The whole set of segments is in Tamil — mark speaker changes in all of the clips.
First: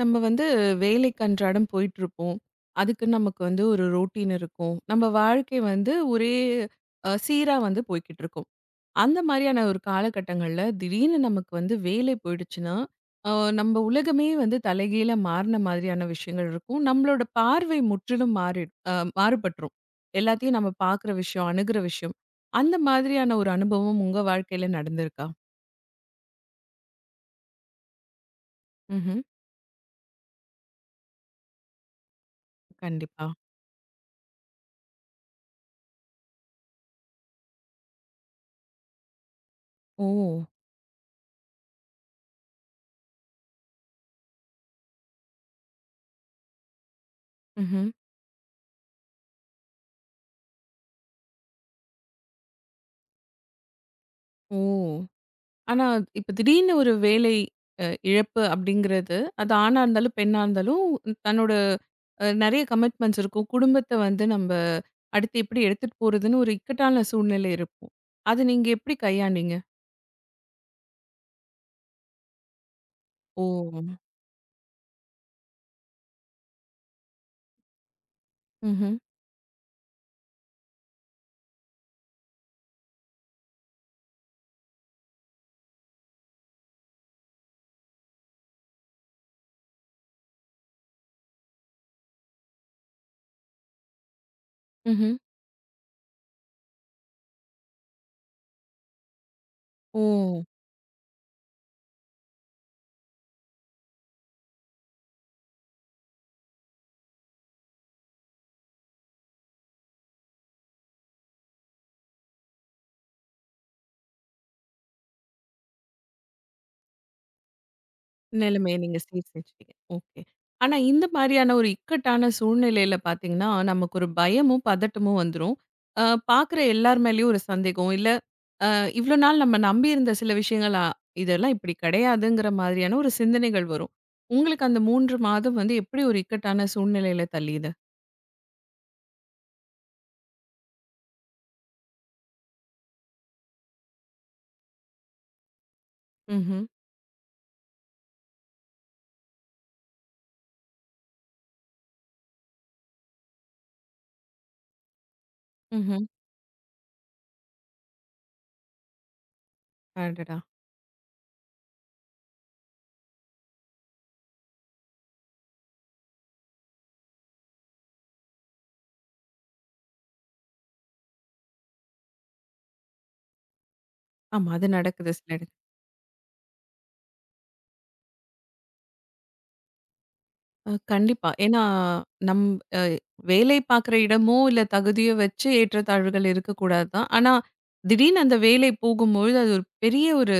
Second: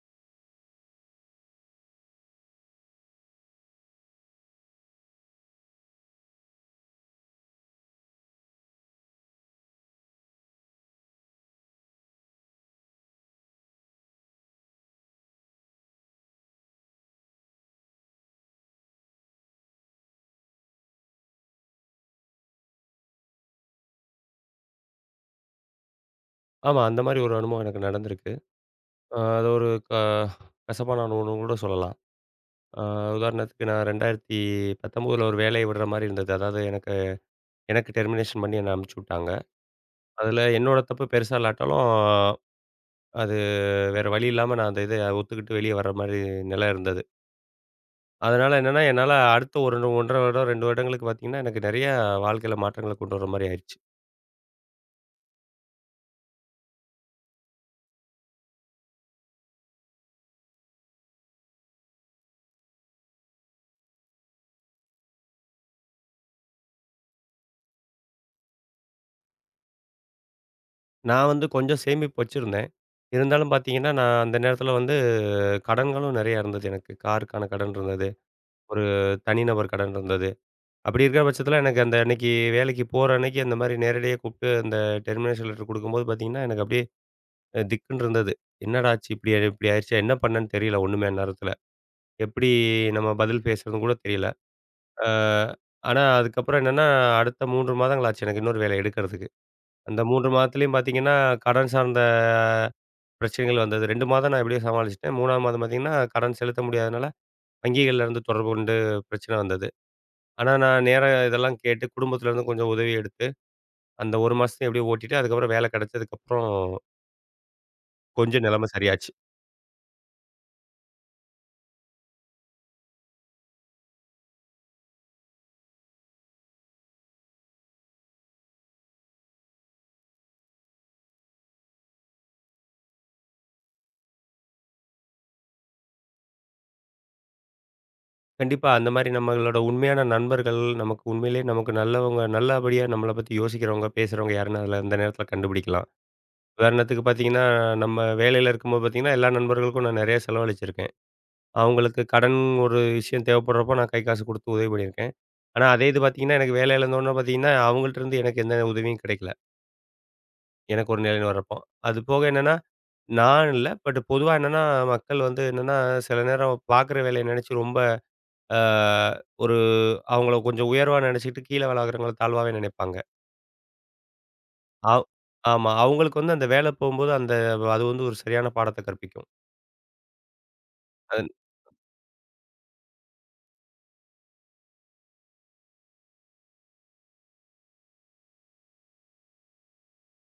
Speaker 1: நம்ம வந்து வேலைக்கு அன்றாடம் போயிட்டுருப்போம். அதுக்கு நமக்கு வந்து ஒரு ரொட்டீன் இருக்கும். நம்ம வாழ்க்கை வந்து ஒரே சீரா வந்து போய்க்கிட்டுருக்கும். அந்த மாரியான ஒரு காலகட்டங்கள்ல திடீர்னு நமக்கு வந்து வேலை போயிடுச்சுன்னா, அ நம்ம உலகமே வந்து தலைகீழா மாறுன மாதிரியான விஷயங்கள் இருக்கும். நம்மளோட பார்வை முற்றிலும் மாறி அ மாறுபட்டுரும். எல்லாத்தையும் நம்ம பார்க்குற விஷயம், அணுகுற விஷயம். அந்த மாதிரியான ஒரு அனுபவம் உங்க வாழ்க்கையில நடந்திருக்கா?
Speaker 2: ஆமா. அந்த மாரி ஒரு அனுபவம் எனக்கு நடந்திருக்கு. அ
Speaker 1: ம்ஹ்ம்.
Speaker 2: அது ஒரு கசப்பான அனுபவம்னு கூட சொல்லலாம். அ
Speaker 1: கண்டிப்பா.
Speaker 2: உதாரணத்துக்கு நான் 2019ல ஒரு வேலைய விடுற மாரி இருந்தது. அதாவது எனக்கு எனக்கு டெர்மினேஷன் பண்ணி என்ன அனுப்பிச்சு விட்டாங்க.
Speaker 1: ஓ!
Speaker 2: அதில என்னோட தப்பு பெருசா இல்லாட்டாலும், அது வேற வழி இல்லாம நான் அந்த இத ஒத்துக்கிட்டு வெளிய வர்ற மாரி நிலை இருந்தது.
Speaker 1: ம்ஹ்ம்.
Speaker 2: அதனால என்னன்னா, என்னால அடுத்த ஒரு 1 1/2 வருடம், 2 வருடங்களுக்கு பார்த்தீங்கன்னா, எனக்கு நெறைய வாழ்க்கையில மாற்றங்கள கொண்டு வர மாரி ஆயிருச்சு.
Speaker 1: ஓ! ஆனா, இப்ப திடீர்னு ஒரு வேலை இழப்பு அப்படிங்கிறது, அது ஆணா இருந்தாலும், பெண்ணா இருந்தாலும் தன்னோட நெறைய கமிட்மெண்ட்ஸ் இருக்கும். குடும்பத்த வந்து நம்ப அடுத்து எப்படி எடுத்துட்டு போறதுன்னு ஒரு இக்கட்டான சூழ்நிலை இருக்கும். அத நீங்க எப்படி கையாண்டீங்க?
Speaker 2: நான் வந்து கொஞ்சம் சேமிப்பு வச்சிருந்தேன்.
Speaker 1: ஓ!
Speaker 2: இருந்தாலும் பார்த்தீங்கன்னா, நான் அந்த நேரத்தில வந்து கடன்களும் நெறையா இருந்தது எனக்கு. காருக்கான கடன் இருந்தது. ஒரு
Speaker 1: ம்ஹ்ம்.
Speaker 2: தனிநபர் கடன் இருந்தது. அப்படி இருக்கிற பட்சத்தில எனக்கு அந்த அன்னைக்கு வேலைக்கு போற அன்னைக்கு அந்த மாரி நேரடியா கூப்ட்டு அந்த டெர்மினேஷன் லெட்டர் குடுக்கும்போது பார்த்தீங்கன்னா, எனக்கு அப்படியே திக்குன்னு இருந்தது. என்னடா ஆச்சு? இப்படி ஆயிருச்சா? என்ன பண்ணேன்னு தெரியல ஒண்ணுமே அந்நேரத்தில. எப்படி நம்ம பதில் பேசுறதுன்னு கூட தெரியல. ஆ
Speaker 1: ம்ஹ்ம்.
Speaker 2: ஆனா அதுக்கப்புறம் என்னன்னா, அடுத்த 3 மாதங்கள் ஆச்சு எனக்கு இன்னொரு வேலை எடுக்கிறதுக்கு. அந்த
Speaker 1: ஓ!
Speaker 2: 3 மாதத்துலயும் பார்த்தீங்கன்னா, கடன் சார்ந்த பிரச்சனைகள் வந்தது. 2 மாதம் நான் எப்படியோ சமாளிச்சுட்டேன். 3ஆவது மாதம் பார்த்தீங்கன்னா, கடன் செலுத்த முடியாதனால வங்கிகள்ல இருந்து தொடர்பு கொண்டு பிரச்சனை வந்தது. ஆனா, நான் நேரா இதெல்லாம் கேட்டு குடும்பத்துலருந்து கொஞ்சம் உதவி எடுத்து, அந்த 1 மாசத்தையும் எப்படியோ ஓட்டிட்டு, அதுக்கப்புறம் வேலை கிடைச்சதுக்கப்புறம் கொஞ்சம் நிலைமை
Speaker 1: நிலைமைய நீங்க
Speaker 2: சரியாச்சு.
Speaker 1: சீர் செஞ்சுட்டீங்க. ஓகே. ஆனா இந்த மாரியான ஒரு இக்கட்டான சூழ்நிலையில பார்த்தீங்கன்னா, நமக்கு ஒரு பயமும், பதட்டமும் வந்துரும். அ பார்க்குற எல்லார் மேலயும் ஒரு சந்தேகம். இல்ல அ இவ்ளோ நாள் நம்ம நம்பியிருந்த சில விஷயங்கள், இதெல்லாம் இப்படி கிடையாதுங்கிற மாதிரியான ஒரு சிந்தனைகள் வரும். உங்களுக்கு அந்த 3 மாதம் வந்து எப்படி ஒரு இக்கட்டான சூழ்நிலையில தள்ளியது?
Speaker 2: கண்டிப்பா அந்த மாரி நம்மளோட உண்மையான நண்பர்கள், நமக்கு உண்மையிலேயே நமக்கு நல்லவங்க, நல்லபடியா நம்மள பத்தி யோசிக்கிறவங்க, பேசுறவங்க யாருன்னு அதுல அந்த நேரத்துல கண்டுபிடிக்கலாம்.
Speaker 1: ம்ஹ்ம்,
Speaker 2: உதாரணத்துக்கு பார்த்தீங்கன்னா, நம்ம வேலையில இருக்கும்போது பார்த்தீங்கன்னா, எல்லா நண்பர்களுக்கும் நான் நெறைய செலவழிச்சிருக்கேன். அவங்களுக்கு கடன் ஒரு விஷயம் தேவைப்படுறப்போ நான் கை காசு குடுத்து உதவி பண்ணியிருக்கேன். ஆனா, அதே இது
Speaker 1: ம்ஹ்ம்.
Speaker 2: பார்த்தீங்கன்னா, எனக்கு வேலையில இருந்தோன்னே பார்த்தீங்கன்னா, அவங்கள்ட்டருந்து எனக்கு எந்த உதவியும் கிடைக்கல.
Speaker 1: அடடா!
Speaker 2: எனக்கு ஒரு நிலைன்னு வர்றப்போ. அது போக என்னன்னா, நான் இல்ல. பொதுவா என்னன்னா, மக்கள் வந்து என்னன்னா, சில நேரம் பார்க்குற வேலைய நெனச்சு ரொம்ப அ ஒரு அவங்கள கொஞ்சம் உயர்வா நெனச்சுக்கிட்டு, கீழ வேல பார்க்குறவங்கள தாழ்வாவே நெனைப்பாங்க.
Speaker 1: ஆமா. அது
Speaker 2: அவ்
Speaker 1: நடக்குது சில இடங்கள்ல.
Speaker 2: ஆமா. அவங்களுக்கு வந்து அந்த வேல போம்போது, அந்த அது வந்து ஒரு சரியான பாடத்த கற்பிக்கும். அதன்
Speaker 1: கண்டிப்பா. ஏன்னா, நம் அ வேலை பார்க்குற இடமோ, இல்ல தகுதியோ வச்சு ஏற்றத்தாழ்வுகள் இருக்கக்கூடாது தான். ஆனா, திடீர்னு அந்த வேலை போகும்பொழுது, அது ஒரு பெரிய ஒரு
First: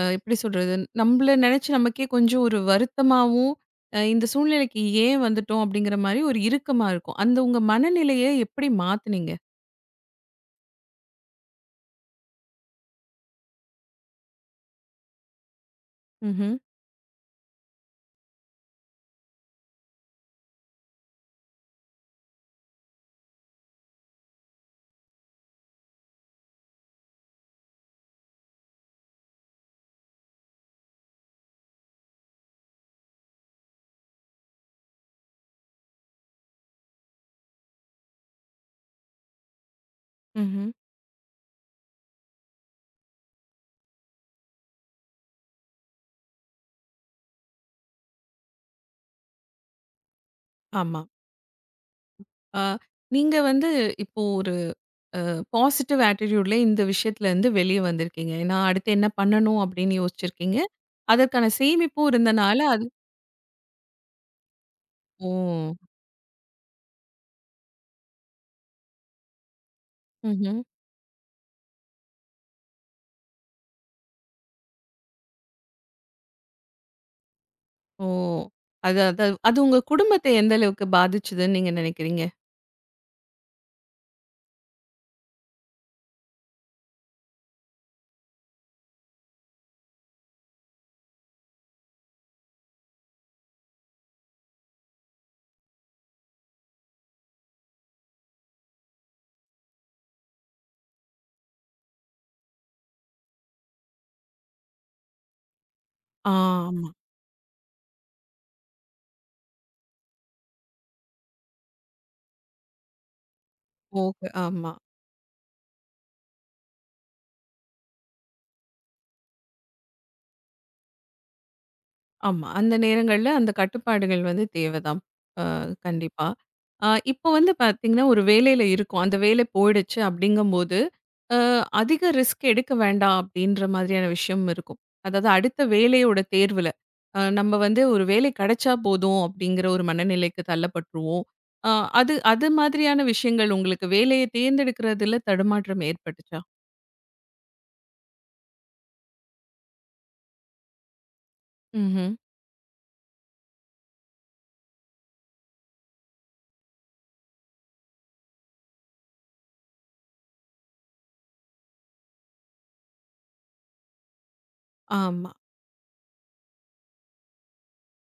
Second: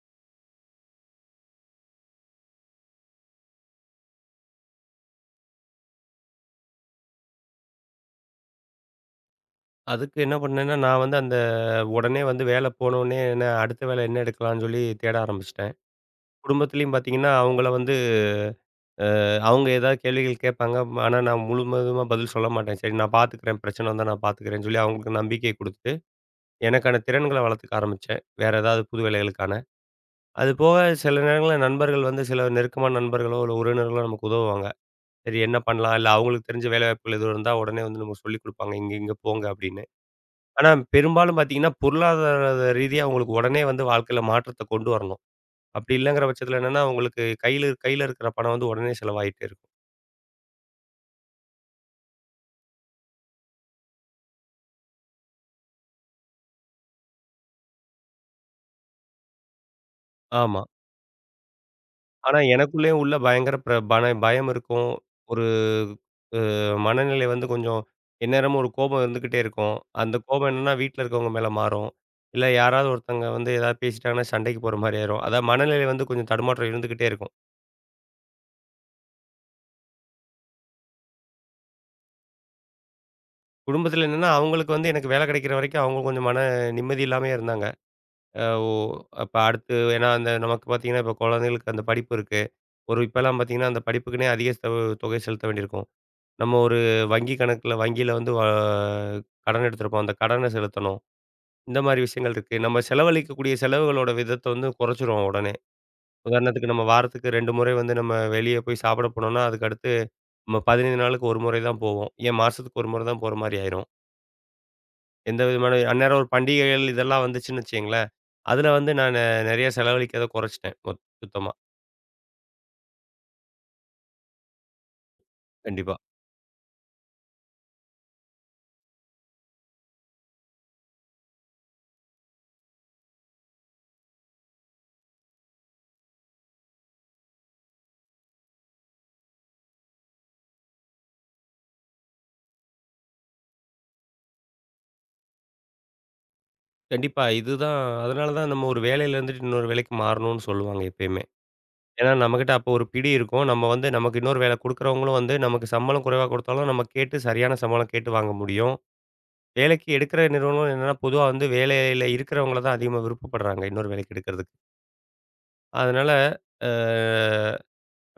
Speaker 1: எப்படி சொல்றது? நம்மள நெனச்சு நமக்கே கொஞ்சம் ஒரு வருத்தமாவும், இந்த சூழ்நிலைக்கு ஏன் வந்துட்டோம்? அப்படிங்கிற மாரி ஒரு இறுக்கமா இருக்கும். அந்த உங்க மனநிலைய எப்படி மாத்துனீங்க?
Speaker 2: அதுக்கு என்ன பண்ணேன்னா, நான் வந்து உடனே வந்து வேல போனோனே என்ன அடுத்த வேல என்ன எடுக்கலான்னு சொல்லி தேட ஆரம்பிச்சுட்டேன்.
Speaker 1: ம்ஹ்ம்.
Speaker 2: குடும்பத்திலயும் பார்த்தீங்கன்னா, அவங்கள வந்து அவங்க ஏதாவது கேள்விகள் கேட்பாங்க. ஆனா நான் முழுவதுமா பதில் சொல்ல மாட்டேன். சரி நான் பார்த்துக்கிறேன். பிரச்சனை வந்தா நான் பார்த்துக்கிறேன்னு சொல்லி அவங்களுக்கு நம்பிக்கை குடுத்து எனக்கான திறன்கள வளர்த்துக்க ஆரம்பிச்சேன். வேற ஏதாவது புது வேலைகளுக்கான. அது போக சில நேரங்கள்ல நண்பர்கள் வந்து சில நெருக்கமான நண்பர்களோ, இல்ல உறவினர்களோ நமக்கு உதவுவாங்க. சரி என்ன பண்ணலாம்? இல்ல அவங்களுக்கு தெரிஞ்ச வேலைவாய்ப்புகள் எதுவும் இருந்தா உடனே வந்து நமக்கு சொல்லிக் குடுப்பாங்க. இங்க இங்க போங்க அப்படின்னு.
Speaker 1: ம்ஹ்ம்.
Speaker 2: ஆனா பெரும்பாலும் பார்த்தீங்கன்னா, பொருளாதார ரீதியா அவங்களுக்கு உடனே வந்து வாழ்க்கையில மாற்றத்த கொண்டு வரணும். அப்படி இல்லங்கிற பட்சத்தில என்னன்னா, அவங்களுக்கு கையில கையில இருக்கிற பணம் வந்து உடனே செலவாயிட்டே இருக்கும்.
Speaker 1: ஆமா. அ நீங்க வந்து இப்போ ஒரு பாசிட்டிவ் ஆட்டிட்யூட்ல இந்த விஷயத்துலருந்து வெளிய வந்திருக்கீங்க. ஏன்னா, அடுத்து என்ன பண்ணணும் அப்படின்னு யோசிச்சிருக்கீங்க.
Speaker 2: ஆமா.
Speaker 1: அதற்கான சேமிப்பும்
Speaker 2: ஆனா,
Speaker 1: இருந்தனால அது
Speaker 2: எனக்குள்ளேயும் உள்ள பயங்கர பிர பன பயம் இருக்கும்.
Speaker 1: ஓ!
Speaker 2: ஒரு அ மனநிலை வந்து கொஞ்சம் எந்நேரமும் ஒரு கோபம் இருந்துக்கிட்டே இருக்கும். அந்த கோபம்
Speaker 1: ம்ஹ்ம்.
Speaker 2: என்னன்னா, வீட்ல இருக்கவங்க மேல மாறும். இல்ல யாராவது ஒருத்தங்க வந்து ஏதாவது பேசிட்டாங்கன்னா, சண்டைக்கு போற மாரி ஆயிரும். அதான் மனநிலை வந்து கொஞ்சம் தடுமாற்றம் இருந்துக்கிட்டே இருக்கும்.
Speaker 1: ஓ! அது அது அது உங்க குடும்பத்த எந்த அளவுக்கு பாதிச்சதுன்னு நீங்க நினைக்கிறீங்க?
Speaker 2: குடும்பத்தில என்னன்னா, அவங்களுக்கு வந்து எனக்கு வேலை கிடைக்கிற வரைக்கும் அவங்க கொஞ்சம் மன நிம்மதி இல்லாமயே இருந்தாங்க. அ ஓ அப்ப அடுத்து ஏன்னா, அந்த நமக்கு பார்த்தீங்கன்னா, இப்ப குழந்தைகளுக்கு அந்த படிப்பு இருக்கு. ஒரு இப்பலாம் பார்த்தீங்கன்னா, அந்த படிப்புக்குன்னே அதிக செலவு தொகை செலுத்த வேண்டியிருக்கும். நம்ம ஒரு வங்கியில வந்து வ கடன் எடுத்திருப்போம். அந்த கடன செலுத்தணும். இந்த மாரி விஷயங்கள் இருக்கு. நம்ம செலவழிக்கக்கூடிய செலவுகளோட விதத்த வந்து குறைச்சிருவோம் உடனே.
Speaker 1: ஆ,
Speaker 2: உதாரணத்துக்கு நம்ம
Speaker 1: ஆமா.
Speaker 2: வாரத்துக்கு 2 முறை வந்து நம்ம வெளிய போய் சாப்பிட போனோம்னா, அதுக்கு அடுத்து நம்ம 15 நாளுக்கு ஒரு முறை தான் போவோம். ஏன் மாசத்துக்கு ஒரு முறை தான் போற மாரி ஆயிரும்.
Speaker 1: ஓகே. ஆமா.
Speaker 2: எந்த விதமான அந்நேரம் ஒரு பண்டிகைகள் இதெல்லாம் வந்துச்சுன்னு வச்சுக்கங்களேன், அதுல வந்து நான் நெறைய செலவழிக்கிறத குறைச்சிட்டேன். சுத்தமா.
Speaker 1: ஆமா. அந்த நேரங்கள்ல அந்த கட்டுப்பாடுகள் வந்து தேவைதான். அ
Speaker 2: கண்டிப்பா.
Speaker 1: கண்டிப்பா. இப்போ வந்து பார்த்தீங்கன்னா, ஒரு வேலையில இருக்கோம். அந்த வேலை போயிடுச்சு அப்படிங்கும்போது, அ அதிக ரிஸ்க் எடுக்க வேண்டாம் அப்படின்ற மாதிரியான விஷயம் இருக்கும். அதாவது அடுத்த வேலையோட தேர்வுல, நம்ம வந்து ஒரு வேலை கிடைச்சா போதும் அப்படிங்கிற ஒரு மனநிலைக்கு தள்ளப்பட்டுருவோம். அ அது அது மாதிரியான விஷயங்கள் உங்களுக்கு வேலையை தேர்ந்தெடுக்கிறதுல தடுமாற்றம் ஏற்பட்டுச்சா?
Speaker 2: கண்டிப்பா. இதுதான் அதனால தான் நம்ம ஒரு வேலையில இருந்துட்டு இன்னொரு வேலைக்கு மாறணும்னு சொல்லுவாங்க எப்பயுமே. ஏன்னா,
Speaker 1: ம்ஹ்ம்.
Speaker 2: நம்மகிட்ட அப்போ ஒரு பிடி இருக்கும். நம்ம வந்து நமக்கு இன்னொரு வேலை குடுக்குறவங்களும் வந்து நமக்கு சம்பளம் குறைவா குடுத்தாலும், நம்ம கேட்டு சரியான சம்பளம் கேட்டு வாங்க முடியும். வேலைக்கு எடுக்கிற நிறுவனம் என்னன்னா, பொதுவா வந்து வேலையில இருக்கிறவங்கள தான் அதிகமா விருப்பப்படுறாங்க, இன்னொரு வேலைக்கு எடுக்கிறதுக்கு.
Speaker 1: ஆமா.
Speaker 2: அதனால, அ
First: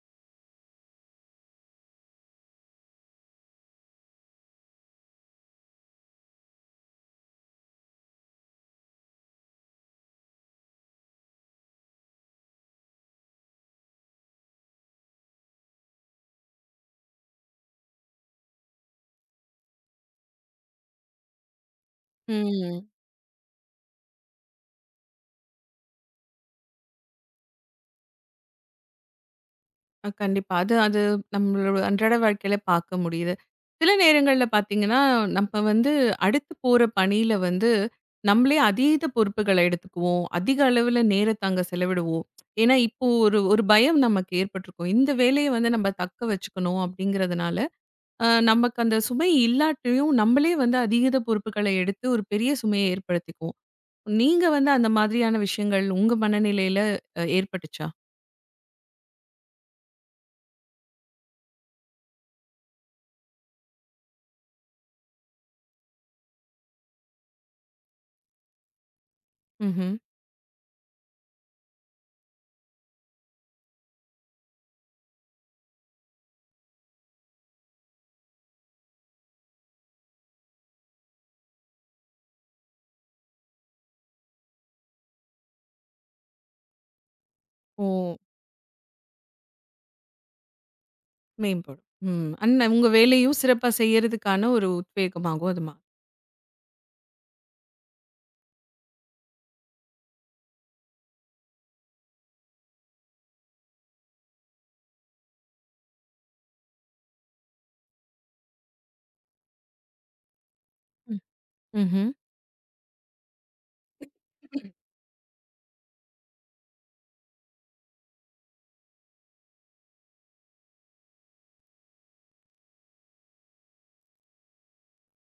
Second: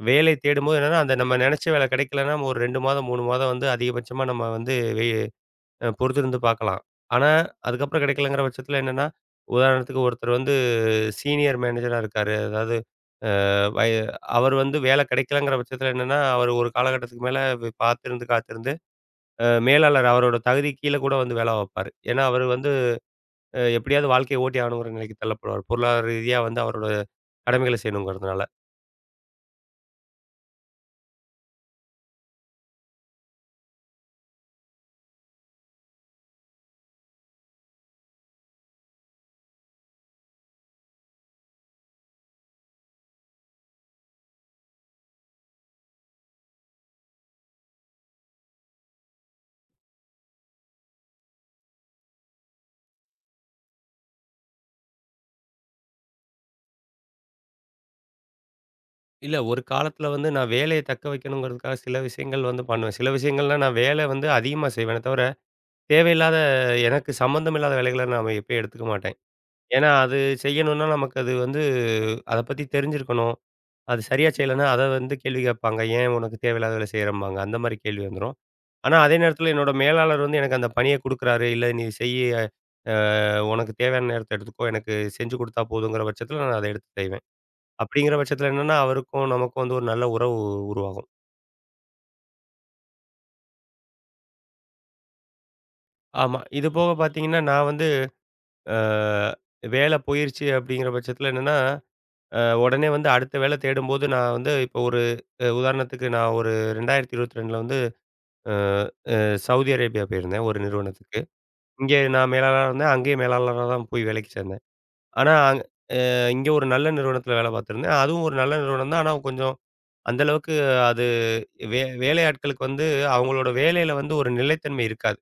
Speaker 2: வேலை தேடும்போது என்னன்னா, அந்த நம்ம நெனைச்ச வேலை கிடைக்கலன்னா, ஒரு 2 மாதம், 3 மாதம் வந்து அதிகபட்சமா நம்ம வந்து வெ அ பொறுத்திருந்து பார்க்கலாம். ஆனா, அதுக்கப்புறம் கிடைக்கலங்கிற பட்சத்தில என்னன்னா, உதாரணத்துக்கு ஒருத்தர் வந்து சீனியர் மேனேஜரா இருக்காரு. அதாவது வய அவர் வந்து வேலை கிடைக்கலங்கிற பட்சத்தில என்னன்னா, அவர் ஒரு காலகட்டத்துக்கு மேல காத்திருந்து, காத்திருந்து மேலாளர் அவரோட தகுதிக்கு கீழ கூட வந்து வேலை பாப்பாரு. ஏன்னா, அவரு வந்து
Speaker 1: ம்.
Speaker 2: எப்படியாவது வாழ்க்கைய ஓட்டி ஆகணுங்கிற நிலைக்கு தள்ளப்படுவார். பொருளாதார ரீதியா வந்து அவரோட கடமைகள செய்யணுங்கிறதுனால.
Speaker 1: கண்டிப்பா. அது அது நம்மளோட அன்றாட வாழ்க்கையில பார்க்க முடியுது. சில நேரங்கள்ல பார்த்தீங்கன்னா, நம்ம வந்து அடுத்து போற பணியில வந்து நம்மளே அதீத பொறுப்புகள எடுத்துக்குவோம். அதிக அளவுல நேரத்த அங்க செலவிடுவோம். ஏன்னா, இப்போ ஒரு ஒரு பயம் நமக்கு ஏற்பட்டிருக்கும். இந்த வேலைய வந்து நம்ம தக்க வச்சுக்கணும் அப்படிங்கிறதுனால, நமக்கு அந்த சுமை இல்லாட்டியும் நம்மளே வந்து அதீத பொறுப்புகள எடுத்து ஒரு பெரிய சுமைய ஏற்படுத்திக்குவோம். நீங்க வந்து அந்த மாதிரியான விஷயங்கள் உங்க மனநிலையில ஏற்பட்டுச்சா?
Speaker 2: இல்ல ஒரு காலத்தில வந்து நான் வேலைய தக்க வைக்கணுங்கிறதுக்காக சில விஷயங்கள் வந்து பண்ணுவேன். சில விஷயங்கள்னா நான் வேலை வந்து அதிகமா செய்வேனே தவிர, தேவையில்லாத எனக்கு சம்மந்தம் இல்லாத வேலைகள நாம எப்பயும் எடுத்துக்க மாட்டேன். ஏன்னா,
Speaker 1: ம்ஹ்ம்.
Speaker 2: அது செய்யணும்னா நமக்கு அது வந்து அத பத்தி தெரிஞ்சிருக்கணும். அது சரியா செய்யலைன்னா, அத வந்து கேள்வி கேட்பாங்க. "ஏன் உனக்கு தேவையில்லாத வேலை செய்றம்பாங்க." அந்த மாரி கேள்வி வந்துரும். ஆனா, அதே நேரத்தில என்னோட மேலாளர் வந்து எனக்கு அந்த பணிய குடுக்குறாரு. "இல்ல நீ செய்யி. அ உனக்கு தேவையான நேரத்த எடுத்துக்கோ. எனக்கு செஞ்சு குடுத்தா போதுங்கிற பட்சத்தில நான் அத எடுத்து செய்வேன்."
Speaker 1: ஓ!
Speaker 2: அப்படிங்கிற பட்சத்தில என்னன்னா, அவருக்கும் நமக்கும் வந்து ஒரு நல்ல உறவு உருவாகும்.
Speaker 1: மேம்படும். ம். அண்ண உங்க வேலையும் சிறப்பா செய்யறதுக்கான ஒரு உத்வேகமாகும் அது மா
Speaker 2: ஆமா. இது போக பார்த்தீங்கன்னா, நான் வந்து அ வேலை போயிருச்சு அப்படிங்கிற பட்சத்தில என்னன்னா, உடனே வந்து அடுத்த வேலை தேடும்போது நான் வந்து இப்போ ஒரு உதாரணத்துக்கு நான் ஒரு 2022ல வந்து அ அ சவுதி அரேபியா போயிருந்தேன் ஒரு நிறுவனத்துக்கு.
Speaker 1: ம்.
Speaker 2: இங்கே
Speaker 1: ம்ஹ்ம்.
Speaker 2: நான் மேலாளரா இருந்தேன். அங்கேயும் மேலாளரா தான் போய் வேலைக்கு சேர்ந்தேன். ஆனா, இங்க ஒரு நல்ல நிறுவனத்தில வேலை பார்த்துருந்தேன். அதுவும் ஒரு நல்ல நிறுவனம் தான். ஆனா, கொஞ்சம் அந்த அளவுக்கு அது வேலையாட்களுக்கு வந்து அவங்களோட வேலையில வந்து ஒரு நிலைத்தன்மை இருக்காது.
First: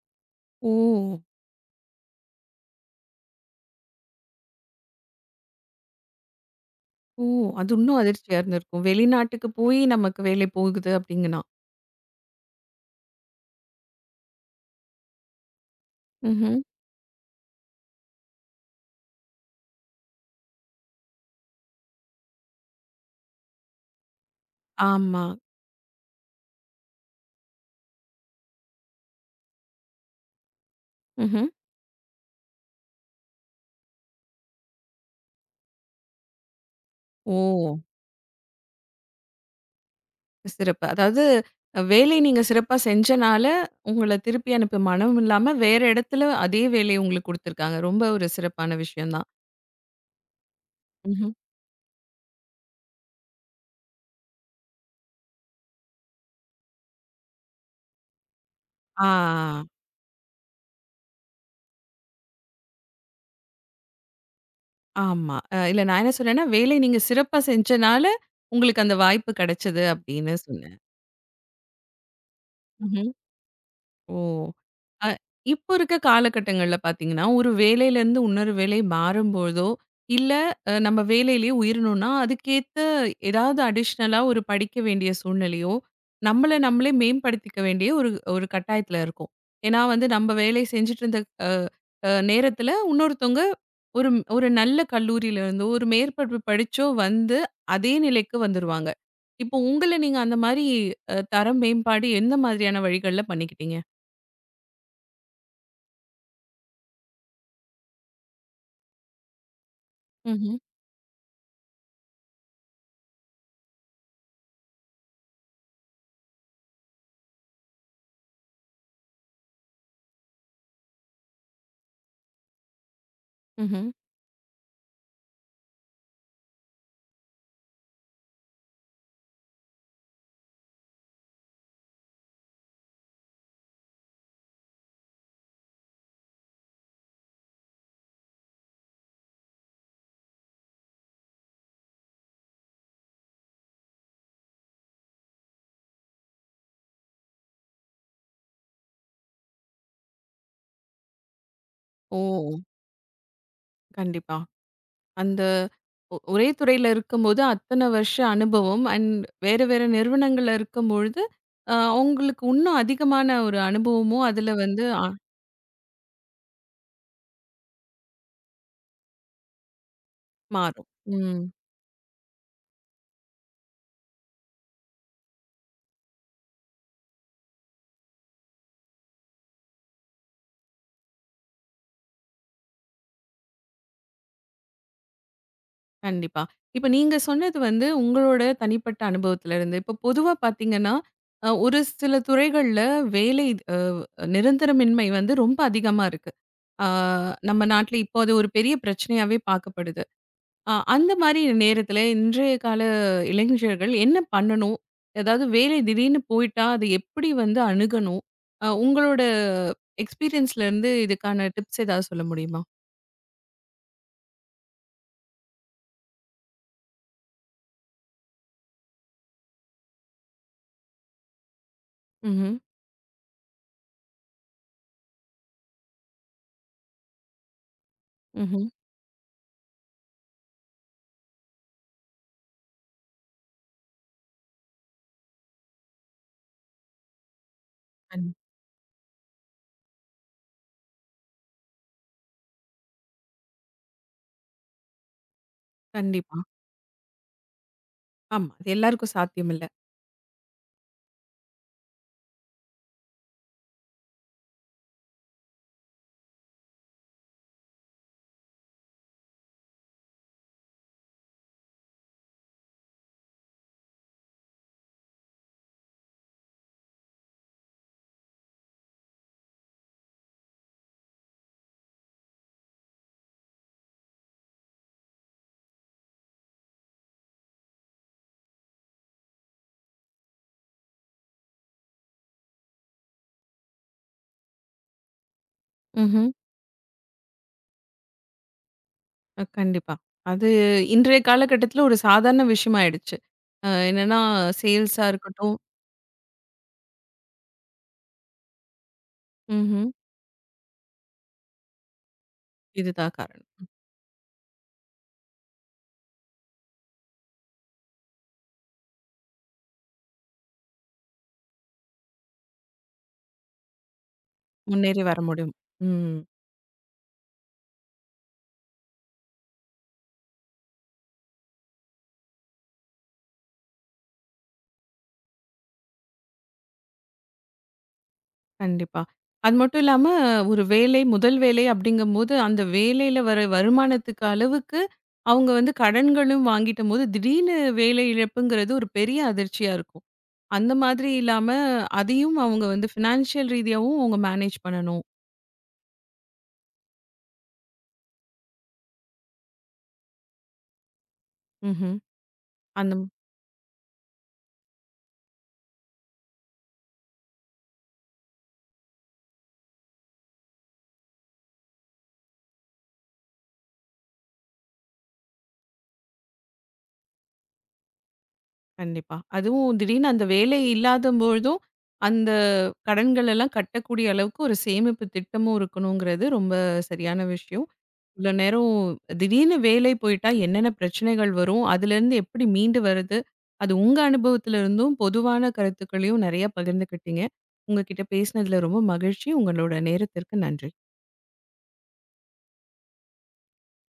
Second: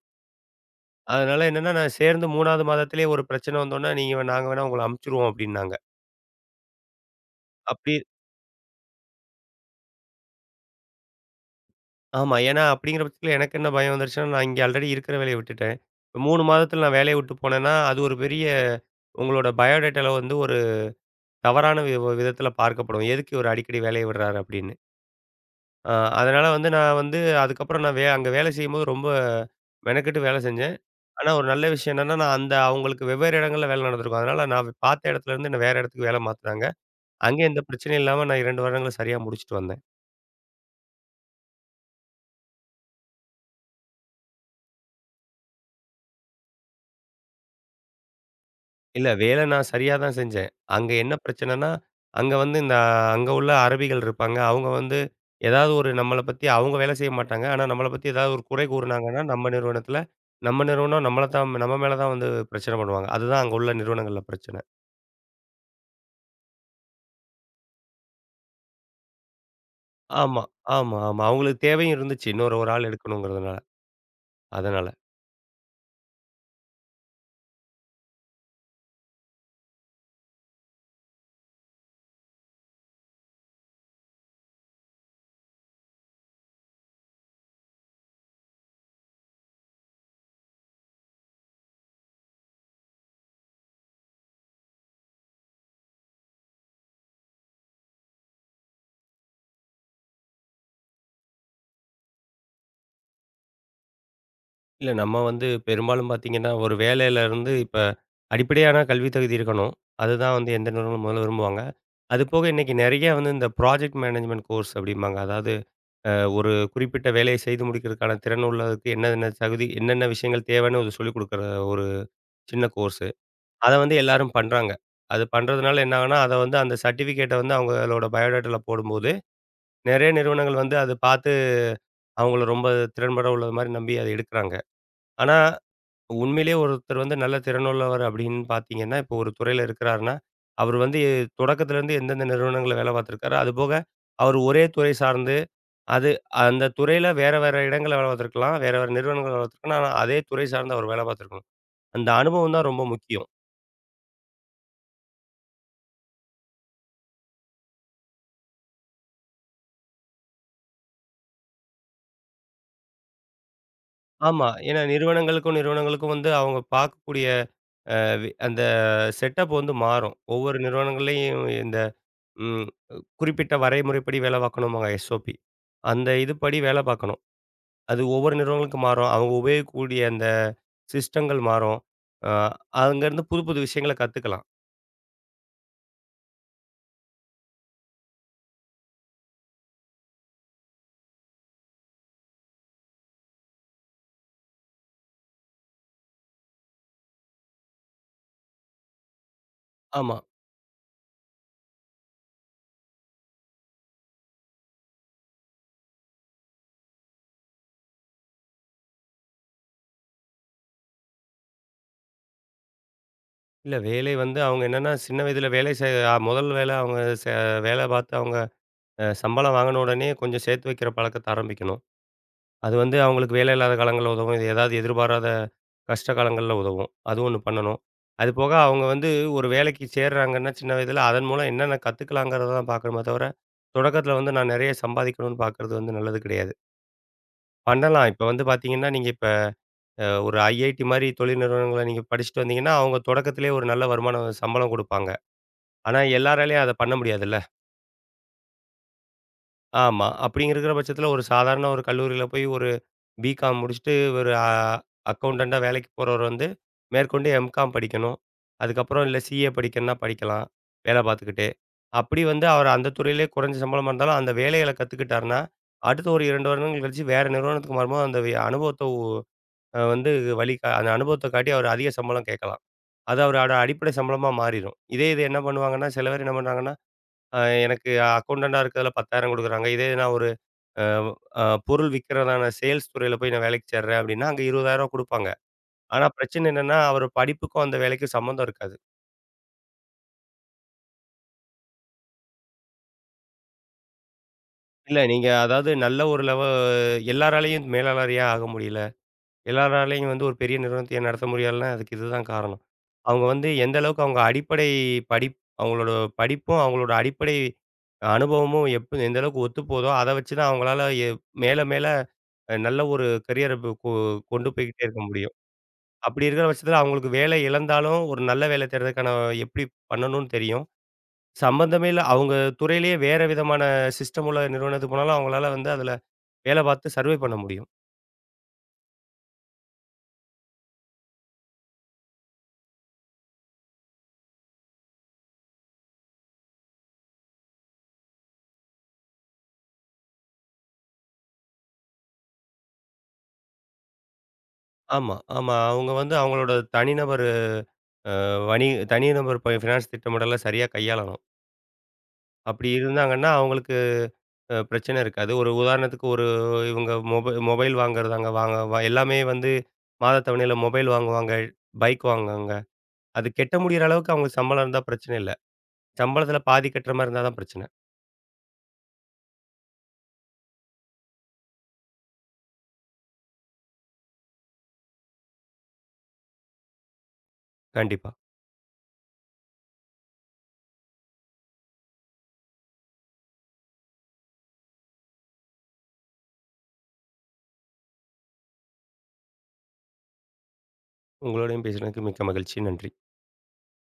Speaker 1: ஓ!
Speaker 2: அதனால என்னன்னா, நான் சேர்ந்து 3வது மாதத்திலேயே ஒரு பிரச்சனை வந்தோனே, நீங்க நாங்க வேணா உங்கள அமுச்சுருவோம் அப்டின்னாங்க.
Speaker 1: ஓ! அது இன்னும்
Speaker 2: அப்படி
Speaker 1: அதிர்ச்சியா இருந்திருக்கும். வெளிநாட்டுக்கு போய் நமக்கு வேலை போகுது அப்டிங்கன்னா.
Speaker 2: ஆமா. ஏன்னா, அப்படிங்கிற பட்சத்தில எனக்கு என்ன பயம் வந்துருச்சுன்னா, நான் இங்க ஆல்ரெடி இருக்கிற வேலைய விட்டுட்டேன். 3
Speaker 1: ம்ஹ்ம்.
Speaker 2: மாதத்தில நான் வேலைய விட்டு போனேன்னா, அது ஒரு பெரிய உங்களோட பயோடேட்டால வந்து ஒரு தவறான விதத்தில பார்க்கப்படும். எதுக்கு இவரு அடிக்கடி வேலைய விடுறாரு அப்படின்னு.
Speaker 1: ஆமா.
Speaker 2: அ அதனால வந்து நான் வந்து அதுக்கப்புறம் நான் அங்க வேலை செய்யும்போது ரொம்ப மெனக்கெட்டு வேலை செஞ்சேன். ஆனா ஒரு
Speaker 1: ம்ஹ்ம்.
Speaker 2: நல்ல விஷயம் என்னன்னா, நான் அந்த அவங்களுக்கு வெவ்வேறு இடங்கள்ல வேலை நடந்திருக்கும். அதனால நான் பார்த்த இடத்துல இருந்து என்ன வேற இடத்துக்கு வேலை மாத்துனாங்க. அங்கேயும் எந்த
Speaker 1: ஓ!
Speaker 2: பிரச்சனையும் இல்லாம நான் 2 வருடங்கள சரியா முடிச்சுட்டு வந்தேன்.
Speaker 1: சிறப்பு. அதாவது வேலை நீங்க சிறப்பா செஞ்சனால, உங்கள திருப்பி அனுப்ப மனம் இல்லாம வேற இடத்துல அதே வேலைய உங்களுக்கு குடுத்துருக்காங்க. ரொம்ப ஒரு சிறப்பான
Speaker 2: இல்ல
Speaker 1: விஷயம் தான்.
Speaker 2: வேலை நான் சரியா தான் செஞ்சேன். அங்க என்ன
Speaker 1: ம்ஹ்ம்.
Speaker 2: பிரச்சனைன்னா, அங்க வந்து அங்க உள்ள அரபிகள் இருப்பாங்க. அவங்க வந்து ஏதாவது ஒரு நம்மள பத்தி அவங்க வேலை செய்ய மாட்டாங்க. ஆனா, நம்மள பத்தி ஏதாவது ஒரு குறை கூறுனாங்கன்னா,
Speaker 1: ஆ.
Speaker 2: நம்ம நிறுவனம் நம்மள தான் நம்ம மேல தான் வந்து பிரச்சனை பண்ணுவாங்க. அதுதான் அங்க உள்ள நிறுவனங்கள்ல பிரச்சனை.
Speaker 1: ஆமா. இல்ல நான் என்ன சொன்னேன்னா, வேலை நீங்க சிறப்பா செஞ்சனால, உங்களுக்கு அந்த வாய்ப்பு கிடைச்சது அப்படின்னு
Speaker 2: ஆமா, ஆமா, ஆமா. அவங்களுக்கு தேவையும் இருந்துச்சு. இன்னொரு ஒரு ஆள்
Speaker 1: சொன்னேன்.
Speaker 2: எடுக்கணுங்கிறதுனால.
Speaker 1: ஓ!
Speaker 2: அதனால.
Speaker 1: அ இப்போ இருக்க காலகட்டங்கள்ல பார்த்தீங்கன்னா, ஒரு வேலையிலேருந்து இன்னொரு வேலை மாறும்பொழுதோ, இல்ல நம்ம வேலையிலேயே உயரணும்னா, அதுக்கேத்த ஏதாவது அடிஷ்னலா ஒரு படிக்க வேண்டிய சூழ்நிலையோ, நம்மள நம்மளே மேம்படுத்திக்க வேண்டிய ஒரு ஒரு கட்டாயத்தில இருக்கோம். ஏன்னா வந்து நம்ம வேலை செஞ்சுட்டு இருந்த அ அ நேரத்தில இன்னொருத்தவங்க ஒரு ஒரு நல்ல கல்லூரியிலேருந்தோ, ஒரு மேற்படிப்பு படிச்சோ வந்து அதே நிலைக்கு வந்துருவாங்க. இப்போ உங்கள நீங்க அந்த மாரி தரம் மேம்பாடு எந்த மாதிரியான வழிகள்ல பண்ணிக்கிட்டீங்க?
Speaker 2: இல்ல நம்ம வந்து பெரும்பாலும் பார்த்தீங்கன்னா, ஒரு வேலையில இருந்து இப்ப அடிப்படையான கல்வி தகுதி இருக்கணும். அதுதான் வந்து
Speaker 1: ம்ஹ்ம்.
Speaker 2: எந்த நிறுவனமும் முதல்ல விரும்புவாங்க. அதுபோக இன்னைக்கு நெறைய வந்து இந்த ப்ராஜெக்ட் மேனேஜ்மென்ட் கோர்ஸ் அப்படிம்பாங்க. அதாவது ஒரு குறிப்பிட்ட வேலையை செய்து முடிக்கிறதுக்கான திறன் உள்ளதுக்கு என்னென்ன தகுதி என்னென்ன விஷயங்கள் தேவைன்னு ஒரு சொல்லிக் குடுக்குற ஒரு சின்ன கோர்ஸு. அத
Speaker 1: ம்ஹ்ம்.
Speaker 2: வந்து எல்லாரும் பண்றாங்க. அது பண்றதுனால என்ன ஆகும்னா, அத வந்து அந்த சர்டிஃபிகேட்ட வந்து அவங்களோட பயோடேட்டால போடும்போது, நெறைய நிறுவனங்கள் வந்து அத பார்த்து அவங்கள ரொம்ப திறன்பட உள்ளது மாரி நம்பி அத எடுக்குறாங்க. ஆனா உண்மையிலேயே ஒருத்தர் வந்து நல்ல திறனுள்ளவர் அப்படின்னு பார்த்தீங்கன்னா, இப்போ ஒரு துறையில இருக்கிறாருன்னா, அவர் வந்து தொடக்கத்துலேருந்து எந்தெந்த நிறுவனங்கள்ல வேலை பார்த்துருக்காரு. அதுபோக அவர் ஒரே துறை சார்ந்து, அது அந்த துறையில வேற வேற இடங்கள்ல வேலை பார்த்துருக்கலாம். வேற வேற நிறுவனங்கள்ல வேலை பார்த்துருக்கலாம். ஆனா அதே துறை சார்ந்து அவர் வேலை பார்த்துருக்கணும். அந்த
Speaker 1: ஓ!
Speaker 2: அனுபவம் தான் ரொம்ப முக்கியம்.
Speaker 1: கண்டிப்பா. அந்த ஒரே துறையில இருக்கும்போது அத்தன வருஷ அனுபவம் அண்ட் வேற வேற நிறுவனங்கள்ல இருக்கும்பொழுது, அ உங்களுக்கு இன்னும் அதிகமான ஒரு அனுபவமும்
Speaker 2: ஆமா.
Speaker 1: அதுல
Speaker 2: ஏன்னா
Speaker 1: வந்து
Speaker 2: நிறுவனங்களுக்கும் நிறுவனங்களுக்கும் வந்து அவங்க பார்க்கக்கூடிய அந்த செட்டப் வந்து மாறும். ஒவ்வொரு
Speaker 1: மாறும். ம்.
Speaker 2: நிறுவனங்கள்லயும் இந்த ம் குறிப்பிட்ட வரைமுறைப்படி வேலை பார்க்கணும்பாங்க எஸ்ஓபி. அந்த இதுபடி வேலை பார்க்கணும். அது ஒவ்வொரு நிறுவனங்களுக்கு மாறும். அவங்க உபயோகிக்கக்கூடிய அந்த சிஸ்டங்கள் மாறும். அ அங்கருந்து புது புது விஷயங்கள கத்துக்கலாம்.
Speaker 1: கண்டிப்பா. இப்ப நீங்க சொன்னது வந்து உங்களோட தனிப்பட்ட அனுபவத்துல இருந்து. இப்ப பொதுவா பாத்தீங்கன்னா, ஒரு சில துறைகள்ல வேலை அ நிரந்தரமின்மை வந்து ரொம்ப அதிகமா இருக்கு. ஆ நம்ம நாட்ல இப்போ அது ஒரு பெரிய பிரச்சனையாவே பார்க்கப்படுது.
Speaker 2: ஆமா.
Speaker 1: அந்த மாரி நேரத்துல இன்றைய கால இளைஞர்கள் என்ன பண்ணணும்? ஏதாவது வேலை திடீர்னு போயிட்டா, அது எப்படி வந்து அணுகணும்? உங்களோட எக்ஸ்பீரியன்ஸ்ல இருந்து இதுக்கான டிப்ஸ் ஏதாவது சொல்ல முடியுமா?
Speaker 2: இல்ல வேலை வந்து அவங்க என்னன்னா, சின்ன வயதில வேலை செய் அ முதல் வேலை அவங்க செ வேலை பார்த்து அவங்க சம்பளம் வாங்குன உடனே கொஞ்சம் சேர்த்து வைக்கிற பழக்கத்த ஆரம்பிக்கணும்.
Speaker 1: ம்ஹ்ம்.
Speaker 2: அது வந்து அவங்களுக்கு வேலை இல்லாத காலங்கள்ல உதவும். இது ஏதாவது எதிர்பாராத கஷ்ட காலங்கள்ல உதவும். அது ஒண்ணு பண்ணணும். அது போக
Speaker 1: ம்ஹ்ம்.
Speaker 2: அவங்க வந்து ஒரு வேலைக்கு சேர்றாங்கன்னா சின்ன வயதில அதன் மூலம் என்னென்ன கத்துக்கலாங்கிறத தான் பார்க்கணுமே தவிர, தொடக்கத்தில வந்து நான் நெறைய சம்பாதிக்கணும்னு பார்க்கறது வந்து நல்லது கிடையாது. பண்ணலாம். இப்ப
Speaker 1: கண்
Speaker 2: வந்து பார்த்தீங்கன்னா, நீங்க இப்ப ஒரு ஐஐடி மாரி தொழில் நிறுவனங்கள நீங்க படிச்சுட்டு வந்தீங்கன்னா, அவங்க தொடக்கத்திலேயே ஒரு நல்ல வருமானம் சம்பளம் குடுப்பாங்க. ஆனா
Speaker 1: கண்டிப்பா.
Speaker 2: எல்லாராலயும் அத பண்ண முடியாதுல்ல.
Speaker 1: ஆமா. அது எல்லாருக்கும் சாத்தியம் இல்ல.
Speaker 2: ஆமா. அப்படிங்கிற பட்சத்தில ஒரு சாதாரண ஒரு கல்லூரியில போய் ஒரு பிகாம் முடிச்சுட்டு ஒரு அக்கவுண்டன்ட்டா வேலைக்கு போறவர் வந்து, மேற்கொண்டு எம்காம் படிக்கணும். அதுக்கப்புறம் இல்ல சிஏ படிக்கணும்னா படிக்கலாம், வேலை பார்த்துக்கிட்டே. அப்படி வந்து அவர் அந்த துறையிலேயே குறைஞ்ச சம்பளமா இருந்தாலும், அந்த வேலைகள கத்துக்கிட்டாருன்னா, அடுத்த ஒரு 2 வருடங்கள் கழிச்சு வேற நிறுவனத்துக்கு மாறும்போது அந்த அனுபவத்த அ வந்து வழி கா அந்த அனுபவத்த காட்டி அவர் அதிக சம்பளம் கேட்கலாம். அது அவரோட அடிப்படை சம்பளமா மாறிரும். இதே இது என்ன பண்ணுவாங்கன்னா, சில பேர் என்ன பண்றாங்கன்னா, அ எனக்கு அக்கவுண்டன்டா இருக்கிறதுல 10,000 குடுக்குறாங்க. இதே நான் ஒரு அ அ பொருள் விக்கிறதான சேல்ஸ் துறையில போய் நான் வேலைக்கு சேர்றேன் அப்படின்னா, அங்க ரூ. 20,000 குடுப்பாங்க. ஆனா
Speaker 1: ம்ஹ்ம்.
Speaker 2: பிரச்சனை என்னன்னா, அவர் படிப்புக்கும் அந்த வேலைக்கும் சம்மந்தம் இருக்காது.
Speaker 1: கண்டிப்பா. அது இன்றைய காலகட்டத்துல ஒரு சாதாரண விஷயம் ஆயிடுச்சு. என்னன்னா
Speaker 2: இல்ல
Speaker 1: சேல்ஸா
Speaker 2: நீங்க
Speaker 1: இருக்கட்டும்
Speaker 2: அதாவது நல்ல ஒரு எல்லாராலயும் மேலாளரியா ஆக முடியல.
Speaker 1: ம்ஹ்ம்.
Speaker 2: எல்லாராலயும் வந்து ஒரு பெரிய நிறுவனத்தையே நடத்த முடியாதுன்னா, அதுக்கு இதுதான் காரணம்.
Speaker 1: இதுதான்
Speaker 2: அவங்க வந்து
Speaker 1: காரணம்.
Speaker 2: எந்த அளவுக்கு அவங்க அடிப்படை படிப் அவங்களோட படிப்பும், அவங்களோட அடிப்படை அனுபவமும் எப்ப எந்த அளவுக்கு ஒத்துப்போதோ, அத வச்சு தான் அவங்களால மேல மேல நல்ல ஒரு கரியர பு கொ கொண்டு போய்க்கிட்டே இருக்க
Speaker 1: முன்னேறி வர
Speaker 2: முடியும்.
Speaker 1: முடியும். ம்.
Speaker 2: அப்படி இருக்கிற பட்சத்தில அவங்களுக்கு வேலை இழந்தாலும், ஒரு நல்ல வேலை தேடுறதுக்கான எப்படி பண்ணணும்னு தெரியும். சம்பந்தமே இல்ல அவங்க துறையிலேயே வேற விதமான சிஸ்டம் உள்ள நிறுவனத்துக்கு போனாலும், அவங்களால வந்து அதில வேலை பார்த்து சர்வே பண்ண முடியும்.
Speaker 1: கண்டிப்பா. அது மட்டும் இல்லாம ஒரு வேலை, முதல் வேலை அப்படிங்கும்போது, அந்த வேலையில வர வருமானத்துக்கு அளவுக்கு அவங்க வந்து கடன்களும் வாங்கிட்டம்போது, திடீர்னு வேலை இழப்புங்கிறது ஒரு பெரிய அதிர்ச்சியா இருக்கும். அந்த மாதிரி இல்லாம, அதையும் அவங்க வந்து ஃபினான்ஷியல் ரீதியாவும் அவங்க மேனேஜ் பண்ணணும்.
Speaker 2: ஆமா, ஆமா. அவங்க வந்து அவங்களோட தனிநபர் வணி தனிநபர் ப ஃபினான்ஸ் திட்டமிடலை சரியா கையாளணும்.
Speaker 1: ம்ஹ்ம்.
Speaker 2: அப்படி
Speaker 1: அந்த
Speaker 2: இருந்தாங்கன்னா, அவங்களுக்கு பிரச்சனை இருக்காது. ஒரு உதாரணத்துக்கு ஒரு இவங்க மொபைல் வாங்குறதாங்க வாங்க வ எல்லாமே வந்து மாதத் தவணையில மொபைல் வாங்குவாங்க, பைக் வாங்குவாங்க. அது கெட்ட முடியிற அளவுக்கு அவங்களுக்கு சம்பளம் இருந்தா பிரச்சனை இல்ல. சம்பளத்தில பாதி கட்டுற மாரி இருந்தா தான் பிரச்சனை.
Speaker 1: கண்டிப்பா. அதுவும் திடீர்னு அந்த வேலை இல்லாதம்பொழுதும், அந்த கடன்கள் எல்லாம் கட்டக்கூடிய அளவுக்கு ஒரு சேமிப்பு திட்டமும் இருக்கணுங்கிறது ரொம்ப சரியான விஷயம்.
Speaker 2: கண்டிப்பா.
Speaker 1: இவ்வளோ நேரம் திடீர்னு வேலை போயிட்டா என்னென்ன பிரச்சனைகள் வரும்? அதுலேருந்து எப்படி மீண்டு வரது? அது உங்க அனுபவத்துல இருந்தும், பொதுவான கருத்துக்களையும் நெறைய பகிர்ந்துக்கிட்டீங்க. உங்க கிட்ட பேசினதுல ரொம்ப மகிழ்ச்சி. உங்களோட நேரத்திற்கு நன்றி.
Speaker 2: உங்களோடையும் பேசினதுக்கு மிக்க மகிழ்ச்சி. நன்றி.